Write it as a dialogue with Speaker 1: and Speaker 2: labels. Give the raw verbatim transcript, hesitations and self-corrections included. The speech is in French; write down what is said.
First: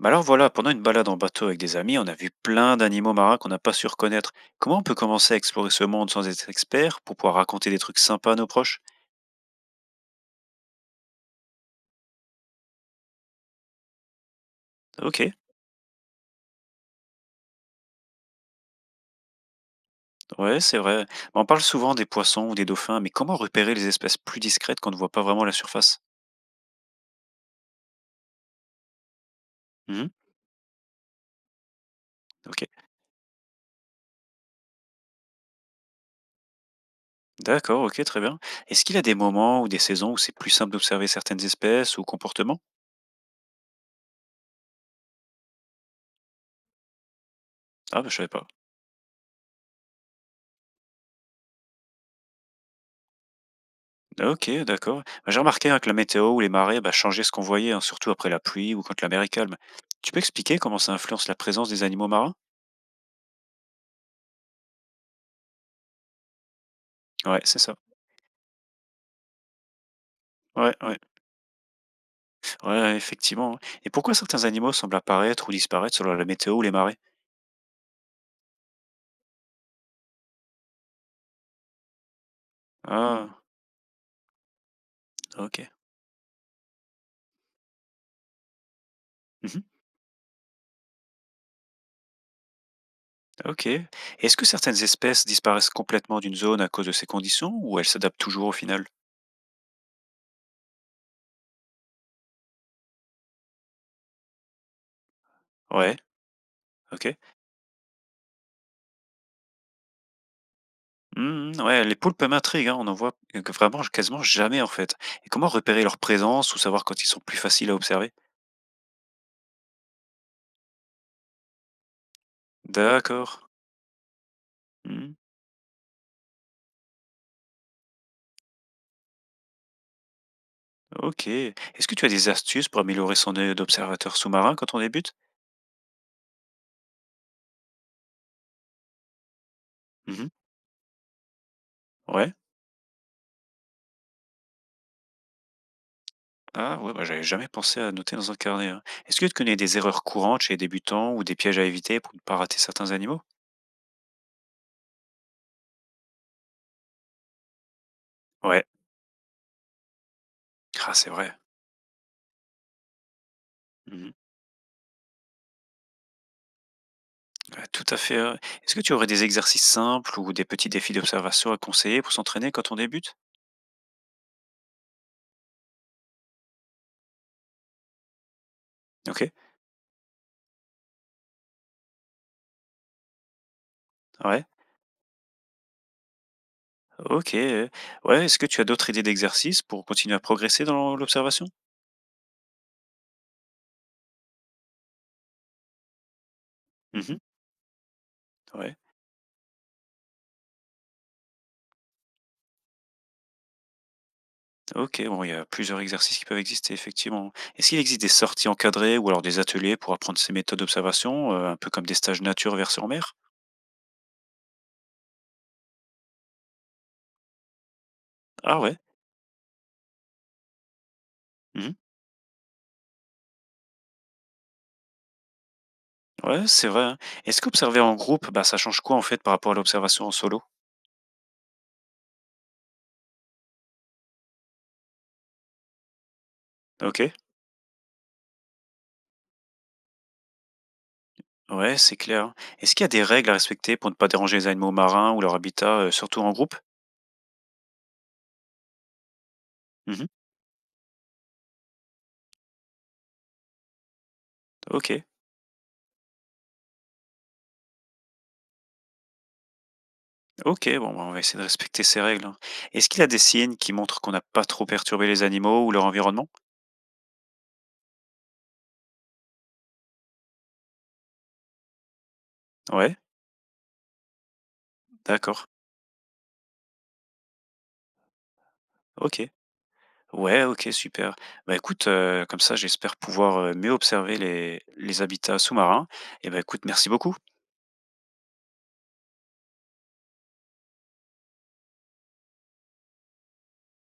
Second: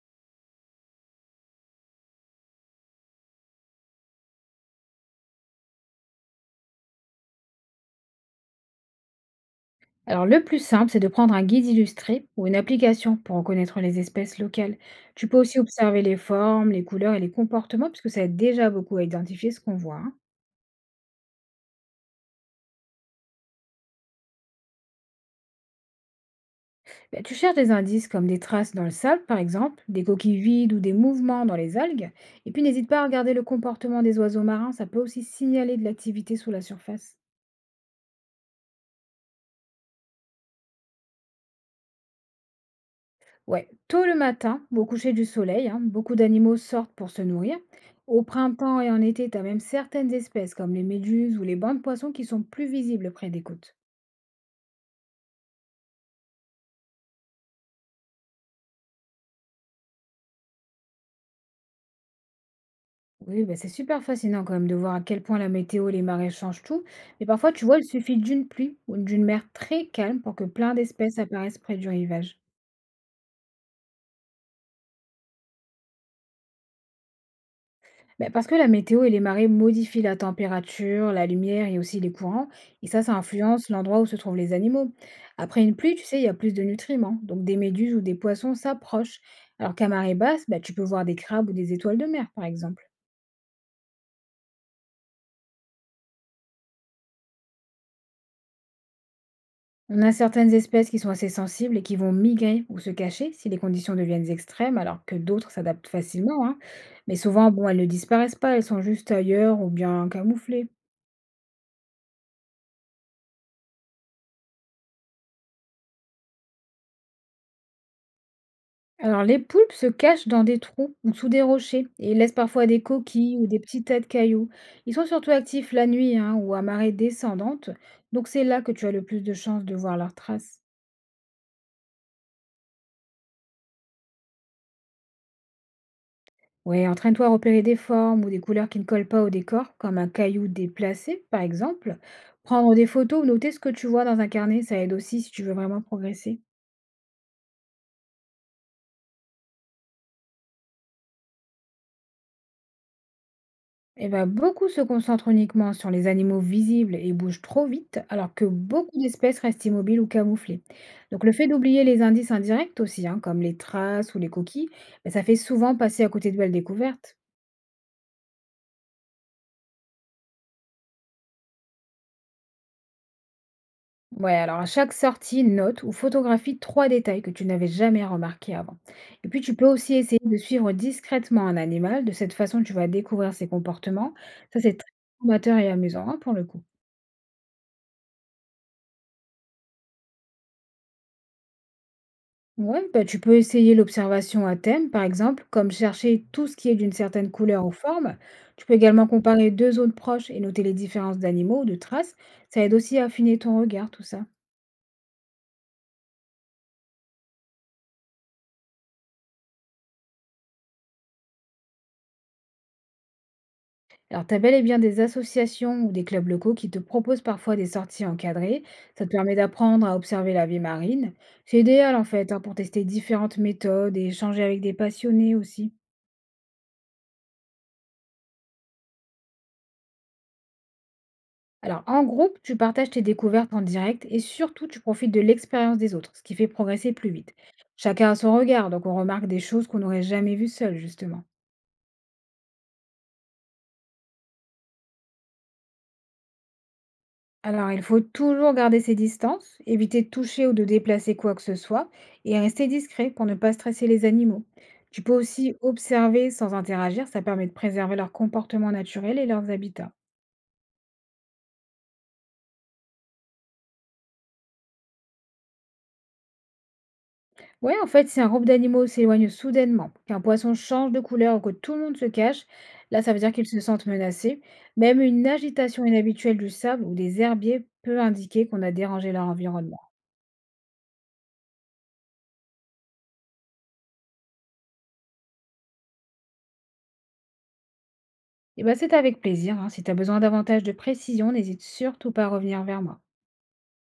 Speaker 1: Bah alors voilà, pendant une balade en bateau avec des amis, on a vu plein d'animaux marins qu'on n'a pas su reconnaître. Comment on peut commencer à explorer ce monde sans être expert pour pouvoir raconter des trucs sympas à nos proches?
Speaker 2: Alors, le plus simple, c'est de prendre un guide illustré ou une application pour reconnaître les espèces locales.
Speaker 1: Ok,
Speaker 2: Tu peux aussi observer les formes, les couleurs et les comportements, puisque ça aide déjà beaucoup à identifier ce qu'on voit, hein.
Speaker 1: ouais, c'est vrai. Bah, on parle souvent des poissons ou des dauphins, mais comment repérer les espèces plus discrètes qu'on ne voit pas vraiment à la surface?
Speaker 2: Bah, tu cherches des indices comme des traces dans le sable, par exemple, des
Speaker 1: Mhm,
Speaker 2: coquilles vides ou des mouvements dans les algues. Et
Speaker 1: ok,
Speaker 2: puis, n'hésite pas à regarder le comportement des oiseaux marins, ça peut aussi signaler de l'activité sous la surface.
Speaker 1: d'accord, ok, très bien. Est-ce qu'il y a des moments ou des saisons où c'est plus simple d'observer certaines espèces ou comportements?
Speaker 2: Ouais, tôt le matin, au coucher du soleil, hein, beaucoup d'animaux sortent pour se nourrir.
Speaker 1: Ah, bah, je
Speaker 2: Au
Speaker 1: savais pas.
Speaker 2: printemps et en été, tu as même certaines espèces comme les méduses ou les bancs de poissons qui sont plus visibles près des côtes.
Speaker 1: OK, d'accord. Bah, j'ai remarqué hein, que la météo ou les marées bah, changeaient ce qu'on voyait, hein, surtout après la pluie ou quand la mer est calme. Tu peux expliquer comment ça influence la présence des animaux marins?
Speaker 2: Oui, bah c'est super fascinant quand même de voir à quel point la météo et les marées changent tout. Mais
Speaker 1: Ouais,
Speaker 2: parfois,
Speaker 1: c'est
Speaker 2: tu
Speaker 1: ça.
Speaker 2: vois, il suffit d'une pluie ou d'une mer très calme pour que plein
Speaker 1: Ouais, ouais.
Speaker 2: d'espèces apparaissent près du rivage.
Speaker 1: Ouais, effectivement, hein. Et pourquoi certains animaux semblent apparaître ou disparaître selon la météo ou les marées?
Speaker 2: Beh, parce que la météo et les marées modifient la température, la lumière et aussi les courants, et ça, ça
Speaker 1: Ah,
Speaker 2: influence l'endroit où se trouvent les animaux.
Speaker 1: ok.
Speaker 2: Après une pluie, tu sais, il y a plus de nutriments, donc des méduses ou des poissons s'approchent.
Speaker 1: Mhm,
Speaker 2: Alors qu'à marée basse, bah, tu peux voir des crabes ou des étoiles de mer, par exemple.
Speaker 1: ok. Est-ce que certaines espèces disparaissent complètement d'une zone à cause de ces conditions ou elles s'adaptent toujours au final?
Speaker 2: On a certaines espèces qui sont assez sensibles et qui vont migrer ou se cacher si les conditions deviennent extrêmes, alors que d'autres s'adaptent
Speaker 1: Ouais,
Speaker 2: facilement, hein.
Speaker 1: ok.
Speaker 2: Mais souvent, bon, elles ne disparaissent pas, elles sont juste ailleurs ou bien camouflées.
Speaker 1: Mhm, ouais, les poulpes m'intriguent, hein, on en voit euh, que vraiment quasiment jamais en fait. Et comment repérer leur présence ou savoir quand ils sont plus faciles à observer?
Speaker 2: Alors, les poulpes se cachent dans des trous ou sous des rochers et laissent parfois des coquilles
Speaker 1: D'accord.
Speaker 2: ou des petits tas de cailloux. Ils sont
Speaker 1: Mmh.
Speaker 2: surtout actifs la nuit hein, ou à marée descendante, donc c'est là que tu as le plus de chances de voir leurs traces.
Speaker 1: OK. Est-ce que tu as des astuces pour améliorer son œil d'observateur sous-marin quand on débute?
Speaker 2: Ouais, entraîne-toi à repérer des formes ou des couleurs qui ne collent pas au décor, comme un
Speaker 1: Mmh.
Speaker 2: caillou déplacé par exemple.
Speaker 1: Ouais.
Speaker 2: Prendre des photos ou noter ce que tu vois dans un carnet, ça aide aussi si tu veux vraiment progresser.
Speaker 1: Ah ouais, bah, j'avais jamais pensé à noter dans un carnet, hein. Est-ce que tu connais des erreurs courantes chez les débutants ou des pièges à éviter pour ne pas rater certains animaux?
Speaker 2: Eh ben, beaucoup se concentrent uniquement sur les animaux visibles et bougent trop vite, alors que
Speaker 1: Ouais.
Speaker 2: beaucoup d'espèces restent immobiles ou camouflées.
Speaker 1: Ah, c'est
Speaker 2: Donc
Speaker 1: vrai.
Speaker 2: le fait d'oublier les indices indirects aussi, hein, comme les
Speaker 1: Mmh.
Speaker 2: traces ou les coquilles, ben, ça fait souvent passer à côté de belles découvertes.
Speaker 1: Ouais, tout à fait, hein. Est-ce que tu aurais des exercices simples ou des petits défis d'observation à conseiller pour s'entraîner quand on débute?
Speaker 2: Ouais, alors à chaque sortie, note ou photographie trois détails que tu n'avais jamais remarqués avant. Et
Speaker 1: OK.
Speaker 2: puis tu peux aussi essayer de suivre discrètement un animal, de cette façon tu vas découvrir ses comportements.
Speaker 1: Ouais.
Speaker 2: Ça c'est très formateur et amusant hein, pour le coup.
Speaker 1: OK. euh. Ouais, est-ce que tu as d'autres idées d'exercices pour continuer à progresser dans l'observation?
Speaker 2: Ouais, bah, tu peux essayer l'observation à thème, par exemple, comme chercher tout ce qui est d'une
Speaker 1: Mmh.
Speaker 2: certaine couleur ou forme. Tu peux
Speaker 1: Ouais.
Speaker 2: également comparer deux zones proches et noter les différences d'animaux ou de traces. Ça aide aussi à affiner ton regard, tout ça.
Speaker 1: OK, bon, il y a plusieurs exercices qui peuvent exister effectivement. Est-ce qu'il existe des sorties encadrées ou alors des ateliers pour apprendre ces méthodes d'observation, heu, un peu comme des stages nature vers sur mer?
Speaker 2: Alors, t'as bel et bien des associations ou des clubs locaux qui te proposent parfois des sorties
Speaker 1: Ah
Speaker 2: encadrées.
Speaker 1: ouais.
Speaker 2: Ça te permet d'apprendre à observer la vie marine. C'est
Speaker 1: Mmh.
Speaker 2: idéal, en fait, hein, pour tester différentes méthodes et échanger avec des passionnés aussi.
Speaker 1: Ouais, c'est vrai, hein. Est-ce qu'observer en groupe, bah, ça change quoi en fait par rapport à l'observation en solo?
Speaker 2: Alors, en groupe, tu partages tes découvertes en direct et surtout, tu profites de l'expérience des autres, ce qui fait progresser plus
Speaker 1: OK.
Speaker 2: vite. Chacun a son regard, donc on remarque des choses qu'on n'aurait jamais vues seul, justement.
Speaker 1: Ouais, c'est clair. Est-ce qu'il y a des règles à respecter pour ne pas déranger les animaux marins ou leur habitat, heu, surtout en groupe?
Speaker 2: Alors, il faut toujours garder ses distances, éviter
Speaker 1: Mmh.
Speaker 2: de toucher ou de déplacer quoi que ce soit et rester discret pour ne pas stresser les animaux. Tu
Speaker 1: OK.
Speaker 2: peux aussi observer sans interagir, ça permet de préserver leur comportement naturel et leurs habitats.
Speaker 1: OK, bon, bah, on va essayer de respecter ces règles, hein. Est-ce qu'il y a des signes qui montrent qu'on n'a pas trop perturbé les animaux ou leur environnement?
Speaker 2: Ouais, en fait, si un groupe d'animaux s'éloigne soudainement, qu'un poisson change de couleur ou que tout le monde se cache,
Speaker 1: Ouais,
Speaker 2: là, ça veut dire qu'ils se sentent menacés. Même une
Speaker 1: d'accord.
Speaker 2: agitation inhabituelle du sable ou des herbiers peut indiquer qu'on a dérangé
Speaker 1: OK.
Speaker 2: leur environnement.
Speaker 1: Ouais, OK, super. Bah, écoute, heu, comme ça, j'espère pouvoir, heu, mieux observer les les habitats sous-marins, et bah, écoute, merci beaucoup.
Speaker 2: Et ben, c'est avec plaisir, hein. Si tu as besoin davantage de précision, n'hésite surtout pas à revenir vers moi.